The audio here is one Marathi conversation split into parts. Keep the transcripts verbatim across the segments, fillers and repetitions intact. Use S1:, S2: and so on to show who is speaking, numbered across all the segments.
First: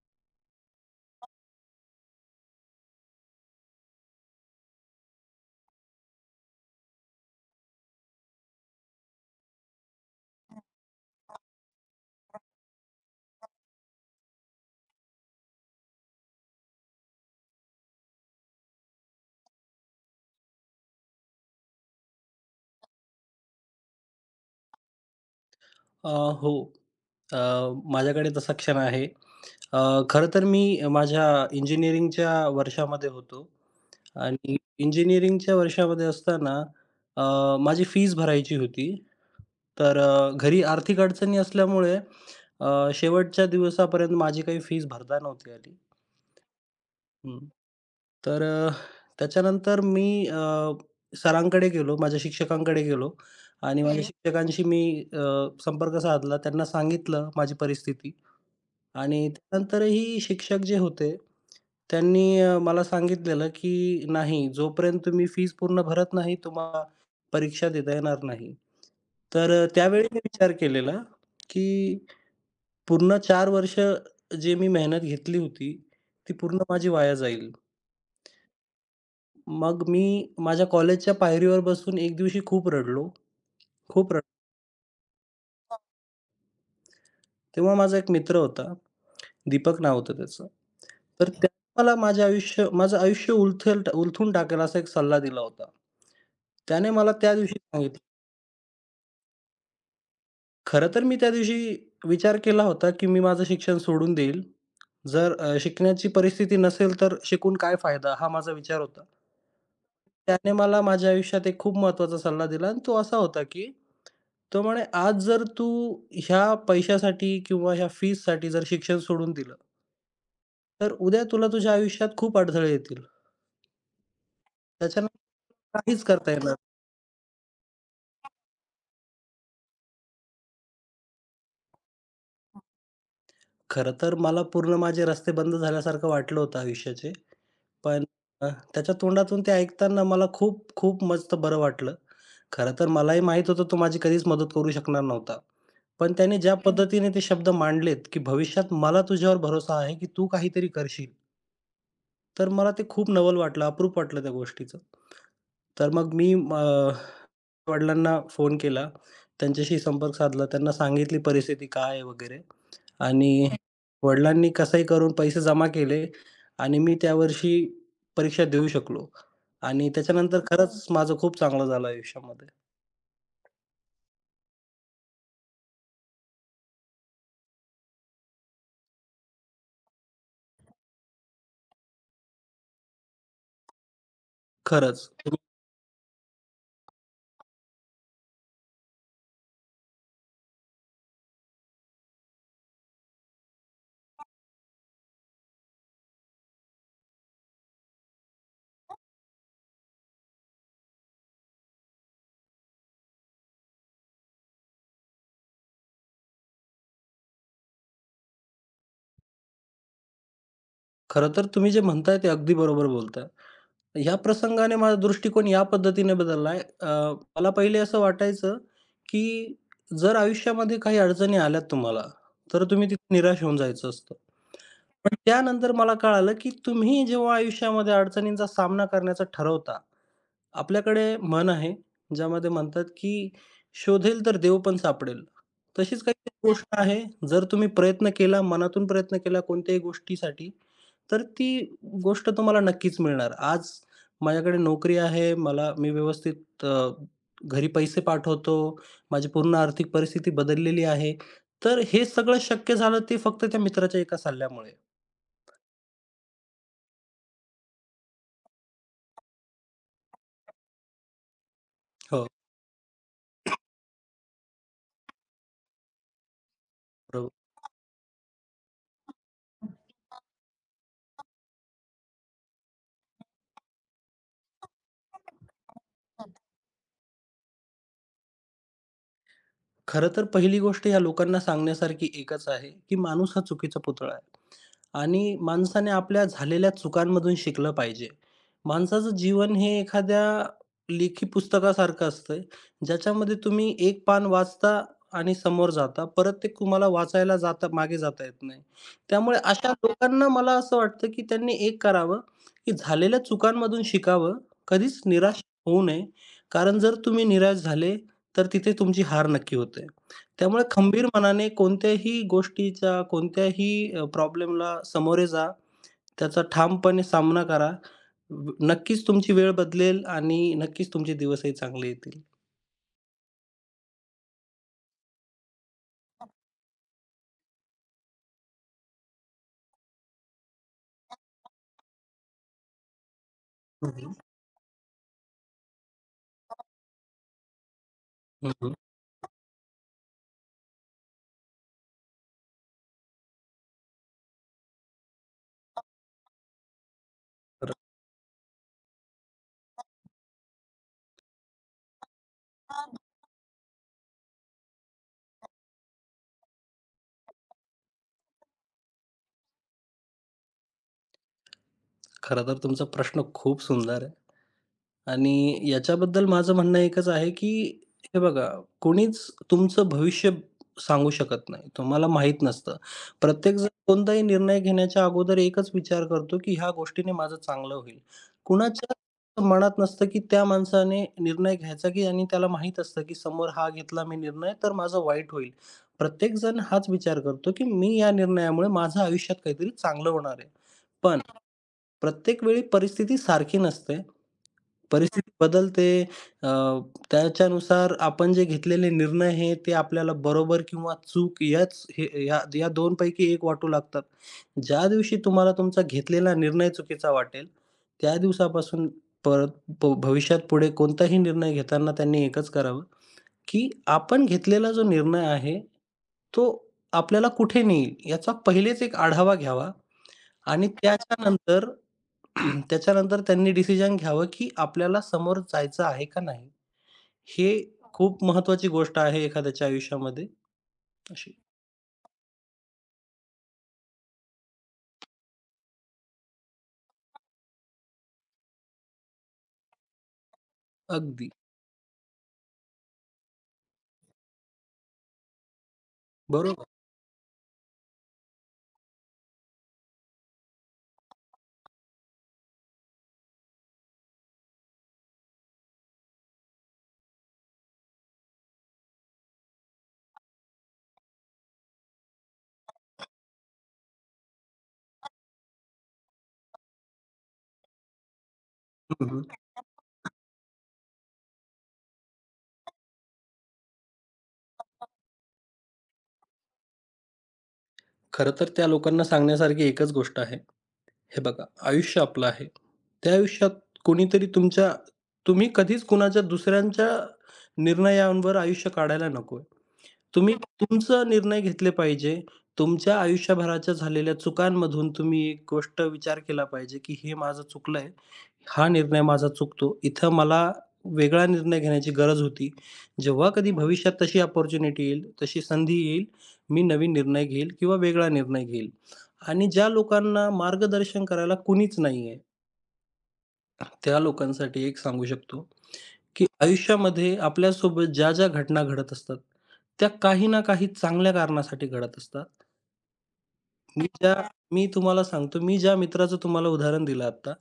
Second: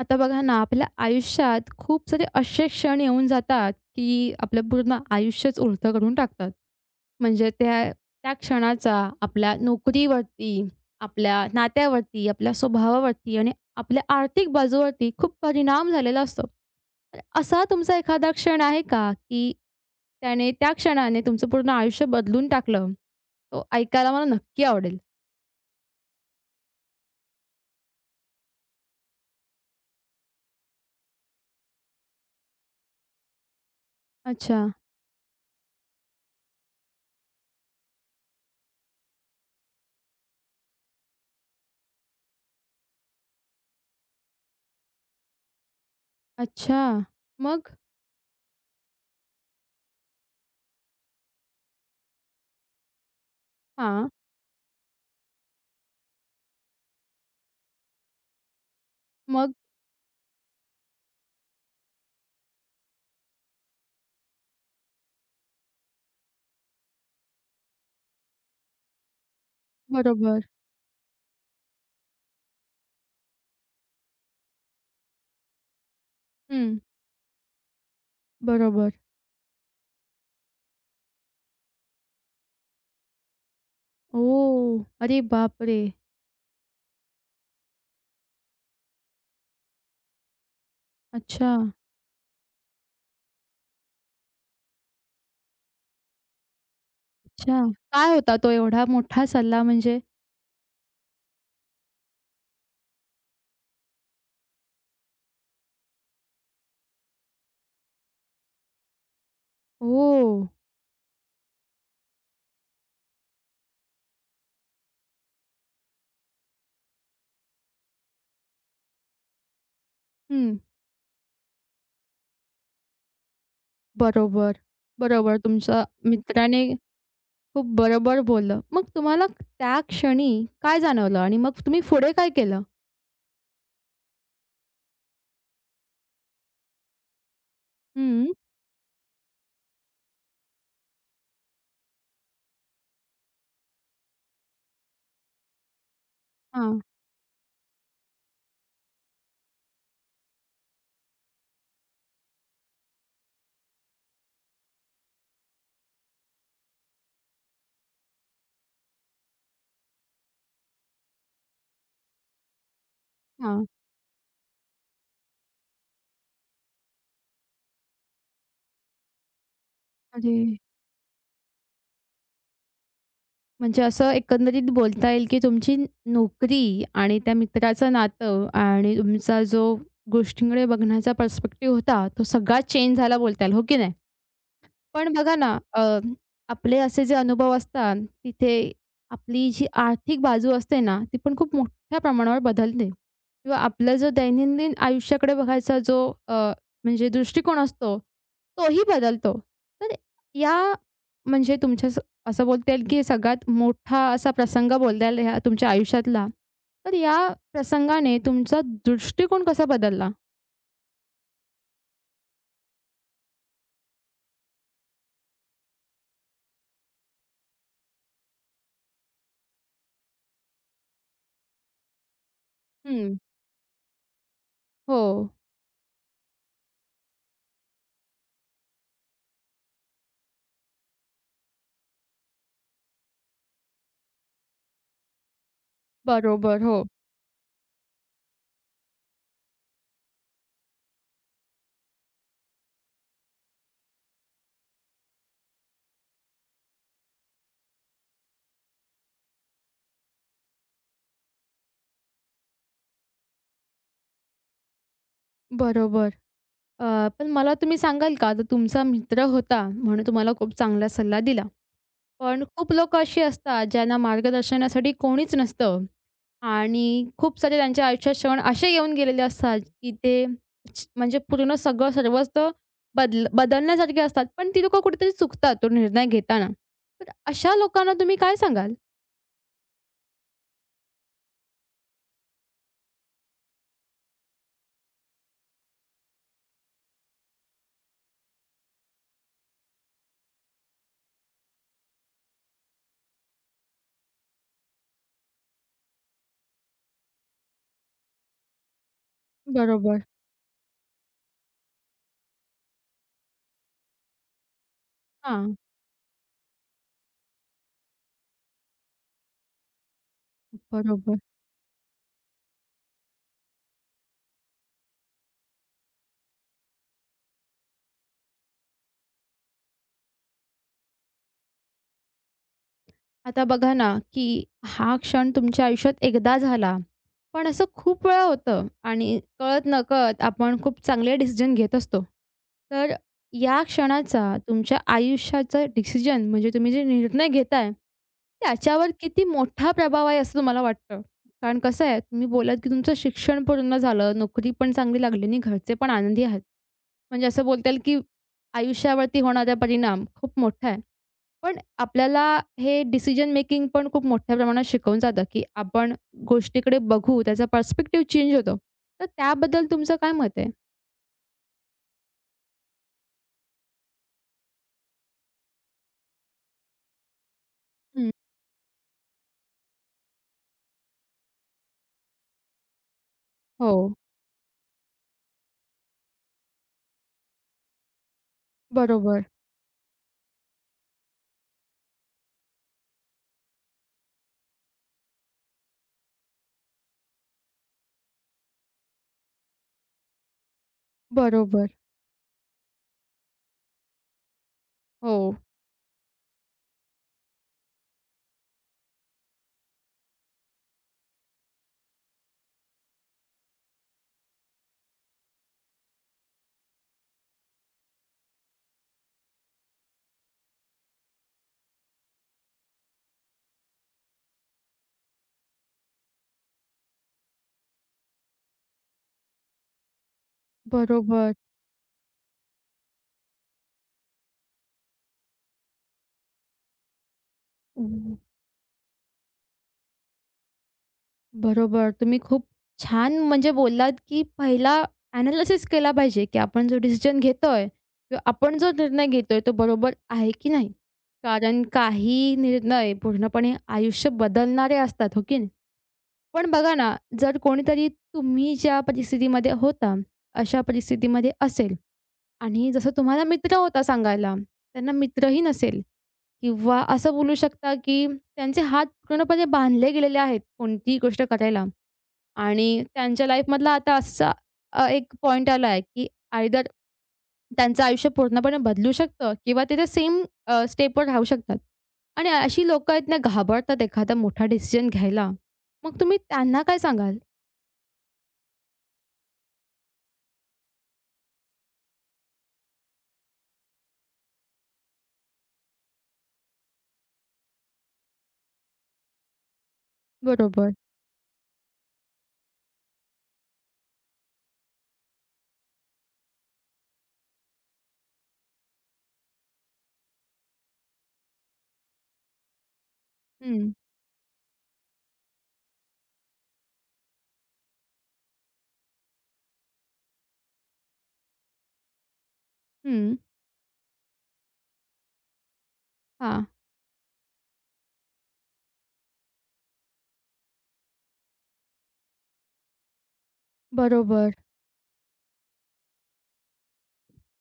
S1: आता बघा ना, आपल्या आयुष्यात खूप सारे असे क्षण येऊन जातात, की आपलं पूर्ण आयुष्यच उलटं करून टाकतात. म्हणजे त्या त्या क्षणाचा आपल्या नोकरीवरती, आपल्या नात्यावरती, आपल्या स्वभावावरती आणि आपल्या आर्थिक बाजूवरती खूप परिणाम झालेला असतो. तर असा तुमचा एखादा क्षण आहे का, की त्याने त्या क्षणाने तुमचं पूर्ण आयुष्य बदलून टाकलं? तो ऐकायला मला नक्की आवडेल.
S2: अ, हो. अ, माझ्याकडे तसा क्षण आहे. अ, खरं तर मी माझ्या इंजिनिअरिंगच्या वर्षामध्ये होतो आणि
S1: अच्छा,
S2: इंजिनिअरिंगच्या वर्षामध्ये असताना अ, माझी फीज भरायची होती. तर अ, घरी आर्थिक अडचणी असल्यामुळे अ, शेवटच्या दिवसापर्यंत माझी काही फीज भरता नव्हती आली.
S1: अच्छा.
S2: हं.
S1: मग?
S2: तर अ, त्याच्यानंतर मी अ, सरांकडे गेलो, माझ्या शिक्षकांकडे गेलो आणि माझ्या हं.
S1: हां.
S2: शिक्षकांशी मी अ, संपर्क साधला. त्यांना सांगितलं माझी परिस्थिती. आणि
S1: मग?
S2: त्यानंतरही शिक्षक जे होते, त्यांनी अ, मला सांगितलेलं, की "नाही, जोपर्यंत तुम्ही फीज पूर्ण भरत नाही, तुम्हाला परीक्षा देता येणार नाही." तर अ, त्यावेळी मी
S1: बरोबर.
S2: विचार केलेला, की पूर्ण चार वर्ष जे मी मेहनत घेतली होती, ती पूर्ण
S1: हं.
S2: माझी वाया जाईल.
S1: बरोबर.
S2: मग मी माझ्या कॉलेजच्या पायरीवर बसून एक दिवशी खूप रडलो. खूप रडलो.
S1: ओह! अरे बापरे!
S2: तेव्हा माझा एक मित्र होता, दीपक नाव होतं त्याचं. तर
S1: अच्छा,
S2: त्याने मला माझे आयुष्य माझं आयुष्य उलथेल उलथून टाकेल असा एक सल्ला दिला होता. त्याने मला त्या
S1: अच्छा.
S2: दिवशी सांगितलं.
S1: काय होता तो एवढा मोठा सल्ला म्हणजे?
S2: खरं तर मी त्या दिवशी विचार केला होता, की मी माझं शिक्षण सोडून देईल. जर अ, शिकण्याची परिस्थिती नसेल तर शिकून काय फायदा? हा माझा विचार होता.
S1: ओह!
S2: त्याने मला माझ्या आयुष्यात एक खूप महत्त्वाचा सल्ला दिला आणि तो असा होता, की तर म्हणे आज जर तू ह्या पैशासाठी किंवा ह्या फीजसाठी जर शिक्षण सोडून दिलं,
S1: हं.
S2: तर उद्या तुला तुझ्या आयुष्यात खूप अडथळे येतील.
S1: बरोबर, बरोबर.
S2: त्याच्यानंतर
S1: तुमच्या
S2: काहीच करता येणार.
S1: मित्राने खूप बरोबर बोललं. मग तुम्हाला त्या क्षणी काय जाणवलं आणि मग तुम्ही पुढे काय केलं?
S2: खरं तर मला पूर्ण माझे रस्ते बंद झाल्यासारखं वाटलं होतं आयुष्याचे. पण
S1: हं.
S2: अ, त्याच्या तोंडातून ते ऐकताना मला खूप, खूप मस्त बरं वाटलं. खरं तर मलाही माहीत होतं तो माझी कधीच मदत करू शकणार नव्हता. पण त्याने ज्या
S1: हां,
S2: पद्धतीने ते शब्द मांडलेत, की भविष्यात मला तुझ्यावर भरोसा आहे, की तू काहीतरी करशील, तर मला ते खूप नवल वाटलं, अप्रूप वाटलं त्या गोष्टीचं. तर मग मी अ, वडिलांना फोन केला. त्यांच्याशी संपर्क साधला. त्यांना सांगितली परिस्थिती काय आहे वगैरे आणि हं.
S1: हां.
S2: वडिलांनी कसंही करून पैसे जमा केले आणि मी त्यावर्षी परीक्षा देऊ शकलो आणि त्याच्यानंतर अच्छा.
S1: अरे!
S2: खरंच माझं खूप चांगलं झालं आयुष्यामध्ये.
S1: म्हणजे असं एकंदरीत बोलता येईल की तुमची नोकरी आणि त्या मित्राचं नातं आणि तुमचा जो गोष्टींकडे बघण्याचा पर्स्पेक्टिव्ह होता, तो सगळा चेंज झाला बोलता येईल, हो की नाही?
S2: खरंच.
S1: पण बघा
S2: तुम्ही
S1: ना, अ, आपले असे जे अनुभव असतात, तिथे आपली जी आर्थिक बाजू असते ना, ती पण खूप मोठ्या प्रमाणावर बदलते किंवा आपला जो दैनंदिन आयुष्याकडे बघायचा जो अ, म्हणजे दृष्टिकोन असतो, तोही बदलतो. तर या म्हणजे तुमच्या स असं बोलता येईल की सगळ्यात मोठा असा प्रसंग बोलता येईल ह्या तुमच्या आयुष्यातला. तर या प्रसंगाने तुमचा दृष्टिकोन कसा बदलला?
S2: खरं तर तुम्ही जे म्हणताय ते अगदी बरोबर बोलताय. ह्या प्रसंगाने माझा दृष्टिकोन या पद्धतीने बदललाय. अ, मला पहिले असं वाटायचं, की जर आयुष्यामध्ये काही अडचणी आल्यात तुम्हाला, तर तुम्ही तिथे
S1: हं.
S2: निराश होऊन जायचं असतं.
S1: हो.
S2: पण त्यानंतर मला कळालं, की तुम्ही जेव्हा आयुष्यामध्ये अडचणींचा सामना करण्याचं ठरवता, आपल्याकडे म्हण आहे, ज्यामध्ये म्हणतात, की "शोधेल तर देव पण सापडेल." तशीच काही एक
S1: बरोबर.
S2: गोष्ट
S1: हो.
S2: आहे, जर तुम्ही प्रयत्न केला, मनातून प्रयत्न केला कोणत्याही गोष्टीसाठी, तर ती गोष्ट तुम्हाला नक्कीच मिळणार. आज माझ्याकडे नोकरी आहे, मला मी व्यवस्थित अ, घरी पैसे पाठवतो, माझी पूर्ण आर्थिक परिस्थिती बदललेली आहे. तर हे सगळं शक्य झालं ते फक्त त्या मित्राच्या एका सल्ल्यामुळे.
S1: बरोबर. अ, पण मला तुम्ही सांगाल का, आता तुमचा मित्र होता म्हणून तुम्हाला खूप चांगला सल्ला दिला.
S2: हो,
S1: पण खूप लोक अशी असतात ज्यांना मार्गदर्शनासाठी कोणीच नसतं आणि
S2: बरोबर.
S1: खूप सारे त्यांच्या आयुष्यात क्षण असे येऊन गेलेले असतात, की ते च- म्हणजे पूर्ण सगळं सर्वच तर बदल बदलण्यासारखे असतात. पण ती लोकं कुठेतरी चुकतात तो निर्णय घेताना. तर अशा लोकांना तुम्ही काय सांगाल?
S2: खरं तर पहिली गोष्ट या लोकांना सांगण्यासारखी एकच आहे, की माणूस हा चुकीचा पुतळा आहे. आणि माणसाने आपल्या झालेल्या चुकांमधून शिकलं पाहिजे. माणसाचं जीवन हे एखाद्या लेखी पुस्तकासारखं असतं, ज्याच्यामध्ये तुम्ही एक पान वाचता आणि समोर जाता. परत ते तुम्हाला वाचायला जाता मागे जाता येत नाही. त्यामुळे अशा
S1: बरोबर.
S2: लोकांना मला असं वाटतं, की त्यांनी एक करावं, की झालेल्या चुकांमधून शिकावं. कधीच निराश
S1: हां,
S2: होऊ नये. कारण जर तुम्ही निराश झाले तर तिथे तुमची हार नक्की होते. त्यामुळे खंबीर
S1: बरोबर.
S2: मनाने कोणत्याही गोष्टीचा, कोणत्याही अ, प्रॉब्लेमला सामोरे जा. त्याचा ठामपणे सामना करा. व नक्कीच तुमची वेळ बदलेल आणि नक्कीच तुमचे दिवसही चांगले येतील.
S1: आता बघा ना, की हा क्षण तुमच्या आयुष्यात एकदा झाला. पण असं खूप वेळा होतं आणि कळत-नकळत आपण खूप चांगले डिसिजन घेत असतो. तर या
S2: हं, हं.
S1: क्षणाचा तुमच्या आयुष्याचं डिसिजन म्हणजे तुम्ही जे निर्णय घेताय, त्याच्यावर किती मोठा प्रभाव आहे असं तुम्हाला वाटतं? कारण कसं आहे, तुम्ही बोललात की तुमचं शिक्षण पूर्ण झालं, नोकरी पण चांगली लागली आणि घरचे पण आनंदी आहेत. म्हणजे असं बोलता
S2: खरं
S1: येईल की आयुष्यावरती होणारा परिणाम खूप मोठा आहे. पण आपल्याला हे डिसिजन मेकिंग पण खूप मोठ्या प्रमाणात शिकवून जातं, की आपण गोष्टीकडे बघू, त्याचा पर्स्पेक्टिव्ह चेंज होतो. तर त्याबद्दल तुमचं काय मत आहे?
S2: खरं तर तुमचा प्रश्न खूप सुंदर आहे. आणि याच्याबद्दल माझं म्हणणं एकच आहे, की
S1: हं.
S2: हे बघा, कोणीच तुमचं भविष्य सांगू शकत नाही. तुम्हाला माहीत नसतं. प्रत्येकजण
S1: हो.
S2: कोणताही निर्णय घेण्याच्या अगोदर एकच विचार करतो, की ह्या गोष्टीने माझं चांगलं होईल.
S1: बरोबर,
S2: कुणाच्या मनात नसतं, की त्या माणसाने निर्णय घ्यायचा, की आणि त्याला माहीत असतं, की समोर हा घेतला मी निर्णय तर माझं वाईट होईल. प्रत्येकजण हाच विचार करतो, की मी या निर्णयामुळे माझ्या आयुष्यात काहीतरी चांगलं होणार आहे. पण
S1: बरोबर.
S2: प्रत्येक वेळी परिस्थिती सारखी नसते.
S1: हो.
S2: परिस्थिती बदलते. अ, त्याच्यानुसार आपण जे घेतलेले निर्णय हे ते आपल्याला बरोबर किंवा चूक याच हे या या दोन एक वाटू लागतात. ज्या दिवशी तुम्हाला तुमचा घेतलेला निर्णय चुकीचा वाटेल, त्या दिवसापासून परत भ भविष्यात पुढे कोणताही निर्णय घेताना त्यांनी एकच करावं, की आपण घेतलेला जो निर्णय आहे, तो आपल्याला कुठे नेईल याचा पहिलेच एक आढावा घ्यावा आणि
S1: बरोबर.
S2: त्याच्यानंतर त्याच्यानंतर त्यांनी डिसिजन घ्यावं, की आपल्याला समोर जायचं आहे का नाही? हे
S1: हं,
S2: खूप महत्त्वाची गोष्ट आहे एखाद्याच्या आयुष्यामध्ये अशी.
S1: बरोबर. तुम्ही खूप छान म्हणजे बोललात, की पहिला एनालिसिस केला पाहिजे, की आपण जो डिसिजन घेतोय किंवा आपण जो निर्णय घेतोय तो बरोबर आहे की नाही?
S2: अगदी.
S1: कारण काही निर्णय पूर्णपणे आयुष्य बदलणारे असतात, हो की नाही? पण
S2: बरोबर.
S1: बघा ना, जर कोणीतरी तुम्ही ज्या परिस्थितीमध्ये होता, अशा परिस्थितीमध्ये असेल आणि जसं तुम्हाला मित्र होता सांगायला, त्यांना मित्रही नसेल किंवा असं बोलू शकता, की त्यांचे हात पूर्णपणे बांधले गेलेले आहेत कोणतीही गोष्ट करायला आणि त्यांच्या लाईफमधला आता असा अ, एक पॉइंट आला आहे, की आयदर त्यांचं आयुष्य पूर्णपणे बदलू
S2: हं, हं.
S1: शकतं किंवा ते त्या सेम स्टेपवर राहू शकतात. आणि अशी लोकं आहेत ना घाबरतात एखादा मोठा डिसिजन घ्यायला. मग तुम्ही त्यांना काय सांगाल?
S2: खरं तर त्या लोकांना सांगण्यासारखी एकच गोष्ट आहे. हे बघा, आयुष्य आपलं आहे. त्या आयुष्यात कोणीतरी तुमच्या तुम्ही कधीच कुणाच्या दुसऱ्यांच्या निर्णयांवर आयुष्य काढायला नकोय. तुम्ही
S1: बरोबर.
S2: तुमचा निर्णय घेतले पाहिजे. तुमच्या आयुष्यभराच्या झालेल्या चुकांमधून तुम्ही एक गोष्ट विचार केला पाहिजे, की हे माझं चुकलंय. हा निर्णय माझा चुकतो. इथं मला वेगळा निर्णय घेण्याची गरज होती. जेव्हा कधी
S1: हं,
S2: भविष्यात तशी अपॉर्च्युनिटी येईल, तशी संधी येईल, मी नवीन निर्णय घेईल किंवा वेगळा निर्णय घेईल. आणि ज्या लोकांना मार्गदर्शन करायला कुणीच नाहीये,
S1: हं.
S2: त्या लोकांसाठी एक सांगू शकतो, की
S1: हां.
S2: आयुष्यामध्ये आपल्यासोबत ज्या ज्या घटना घडत असतात, त्या काही ना काही चांगल्या कारणासाठी घडत असतात. मी ज्या
S1: बरोबर.
S2: मी तुम्हाला सांगतो, मी ज्या मित्राचं तुम्हाला उदाहरण दिलं आत्ता,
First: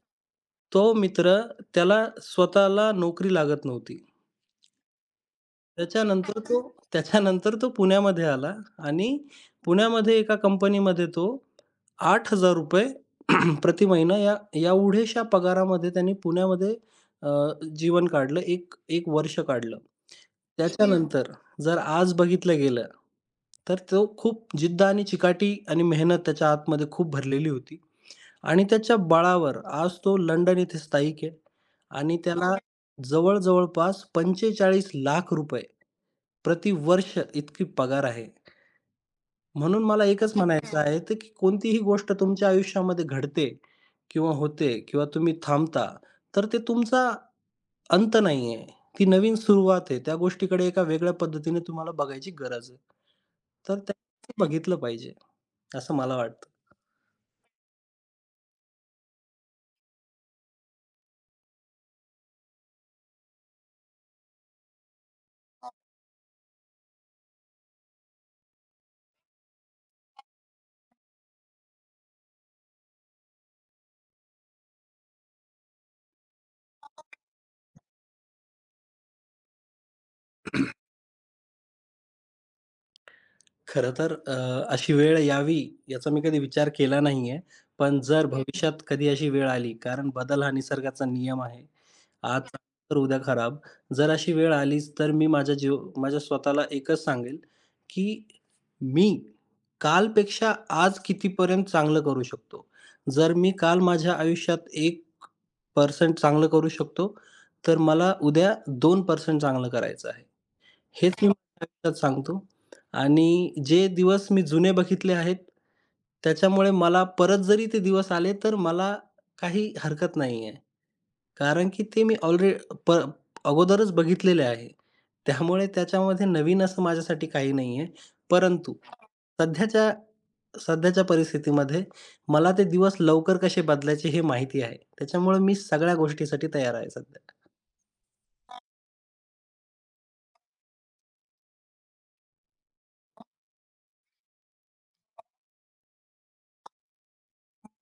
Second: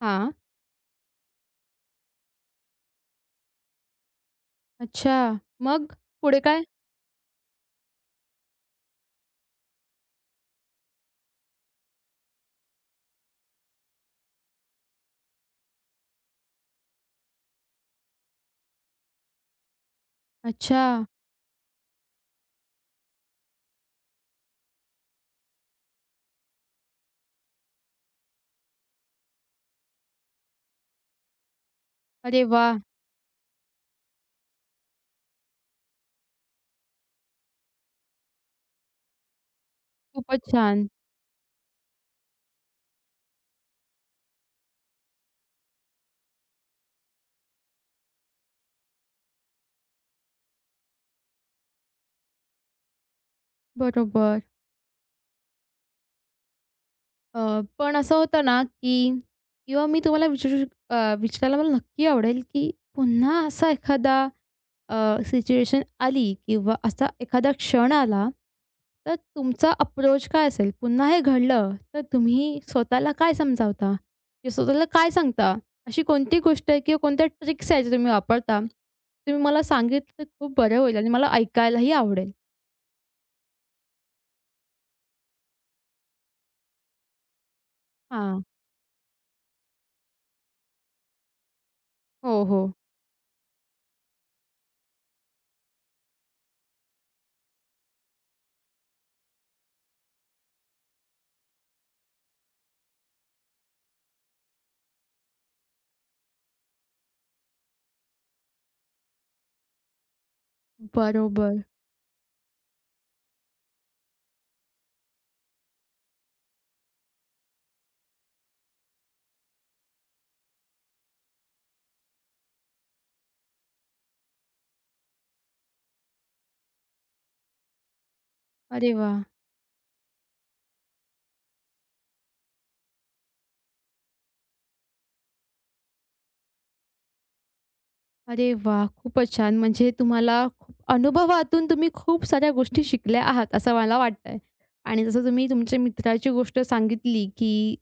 S1: हां.
S2: तो मित्र त्याला स्वतःला नोकरी लागत नव्हती.
S1: अच्छा. मग
S2: त्याच्यानंतर
S1: पुढे
S2: तो
S1: काय?
S2: त्याच्यानंतर तो पुण्यामध्ये आला आणि पुण्यामध्ये एका कंपनीमध्ये तो आठ हजार रुपये प्रति महिना या एवढ्याशा पगारामध्ये त्यांनी पुण्यामध्ये अ, जीवन काढलं. एक 1 वर्ष काढलं. हं.
S1: अच्छा.
S2: त्याच्यानंतर जर आज बघितलं गेलं, तर तो खूप जिद्द आणि चिकाटी आणि मेहनत त्याच्या आतमध्ये खूप भरलेली होती. आणि त्याच्या बळावर आज तो लंडन येथे स्थायिक आहे आणि
S1: अरे
S2: त्याला, हो,
S1: वाह!
S2: जवळ जवळपास पंचेचाळीस लाख प्रतिवर्ष इतकी पगार आहे. म्हणून मला एकच अच्छा.
S1: खूपच
S2: म्हणायचं हम्म.
S1: छान.
S2: आहे, ते की कोणतीही गोष्ट तुमच्या आयुष्यामध्ये घडते किंवा होते किंवा तुम्ही थांबता, तर ते तुमचा अंत नाही ती नवीन सुरुवात आहे. त्या गोष्टीकडे एका वेगळ्या पद्धतीने तुम्हाला बघायची गरज आहे. तर त्या
S1: बरोबर.
S2: बघितलं पाहिजे, असं मला वाटतं.
S1: अ, पण असं होतं ना, की किंवा मी तुम्हाला विचारू शक अ, विचारायला मला नक्की आवडेल, की पुन्हा असा एखादा अ, सिच्युएशन आली किंवा असा एखादा क्षण आला, तर तुमचा अप्रोच काय असेल? पुन्हा हे घडलं, तर तुम्ही स्वतःला काय समजावता? किंवा स्वतःला काय सांगता? अशी कोणती गोष्ट आहे किंवा कोणत्या ट्रिक्स आहेत, ज्या तुम्ही वापरता? तुम्ही मला सांगितलं तर खूप बरं होईल आणि मला ऐकायलाही आवडेल.
S2: खरं तर अ, अशी वेळ यावी याचा मी कधी विचार केला नाहीये. पण जर हं.
S1: हां.
S2: भविष्यात कधी अशी वेळ आली, कारण बदल हा निसर्गाचा नियम आहे. आज
S1: हो, हो.
S2: चांगलं तर उद्या खराब. जर अशी वेळ आलीच तर मी माझ्या जीव माझ्या स्वतःला एकच सांगेल, की मी कालपेक्षा आज कितीपर्यंत चांगलं करू शकतो. जर मी काल माझ्या आयुष्यात एक टक्का चांगलं करू शकतो, तर मला उद्या दोन टक्के चांगलं करायचं आहे. हेच मी
S1: बरोबर.
S2: माझ्या आयुष्यात सांगतो आणि जे दिवस मी जुने बघितले आहेत, त्याच्यामुळे मला परत जरी ते दिवस आले, तर मला काही हरकत नाही आहे. कारण की ते मी ऑलरे प अगोदरच बघितलेले आहे. त्यामुळे त्याच्यामध्ये नवीन असं माझ्यासाठी काही नाही आहे. परंतु
S1: अरे वाह!
S2: सध्याच्या सध्याच्या परिस्थितीमध्ये मला ते दिवस लवकर कसे बदलायचे हे माहिती आहे. त्याच्यामुळे मी सगळ्या गोष्टीसाठी तयार आहे सध्या.
S1: अरे वा खूपच छान. म्हणजे तुम्हाला खूप अनुभवातून तुम्ही खूप साऱ्या गोष्टी शिकल्या आहात, असं मला वाटतंय. आणि जसं तुम्ही तुमच्या मित्राची गोष्ट सांगितली, की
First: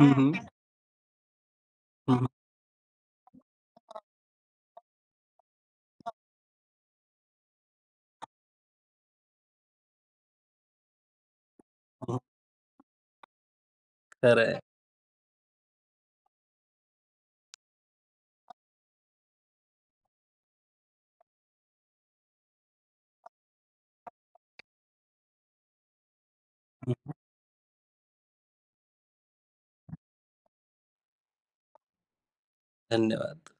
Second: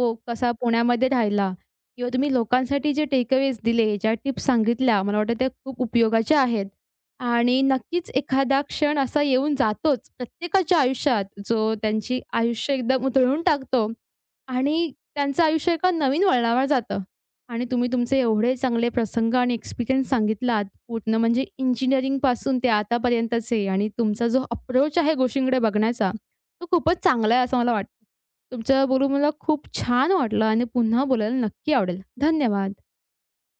S2: हं, हं.
S1: कसा पुण्यामध्ये राहिला किंवा
S2: हं,
S1: तुम्ही लोकांसाठी जे टेकअवेज दिले, ज्या टिप्स सांगितल्या, मला वाटतं त्या खूप उपयोगाच्या आहेत. आणि नक्कीच एखादा क्षण असा येऊन जातोच प्रत्येकाच्या आयुष्यात, जो
S2: हं.
S1: त्यांची आयुष्य एकदम उधळून टाकतो
S2: खरं आहे.
S1: आणि त्यांचं आयुष्य एका नवीन वळणावर जातं. आणि तुम्ही तुमचे एवढे चांगले प्रसंग आणि एक्सपिरियन्स सांगितलात, पूर्ण म्हणजे इंजिनिअरिंगपासून ते आतापर्यंतचे आणि तुमचा जो अप्रोच आहे गोष्टींकडे बघण्याचा, तो खूपच
S2: हं,
S1: चांगला आहे असं मला वाटतं. तुमच्या बोलून मला खूप छान वाटलं आणि पुन्हा बोलायला नक्की आवडेल. धन्यवाद.
S2: धन्यवाद.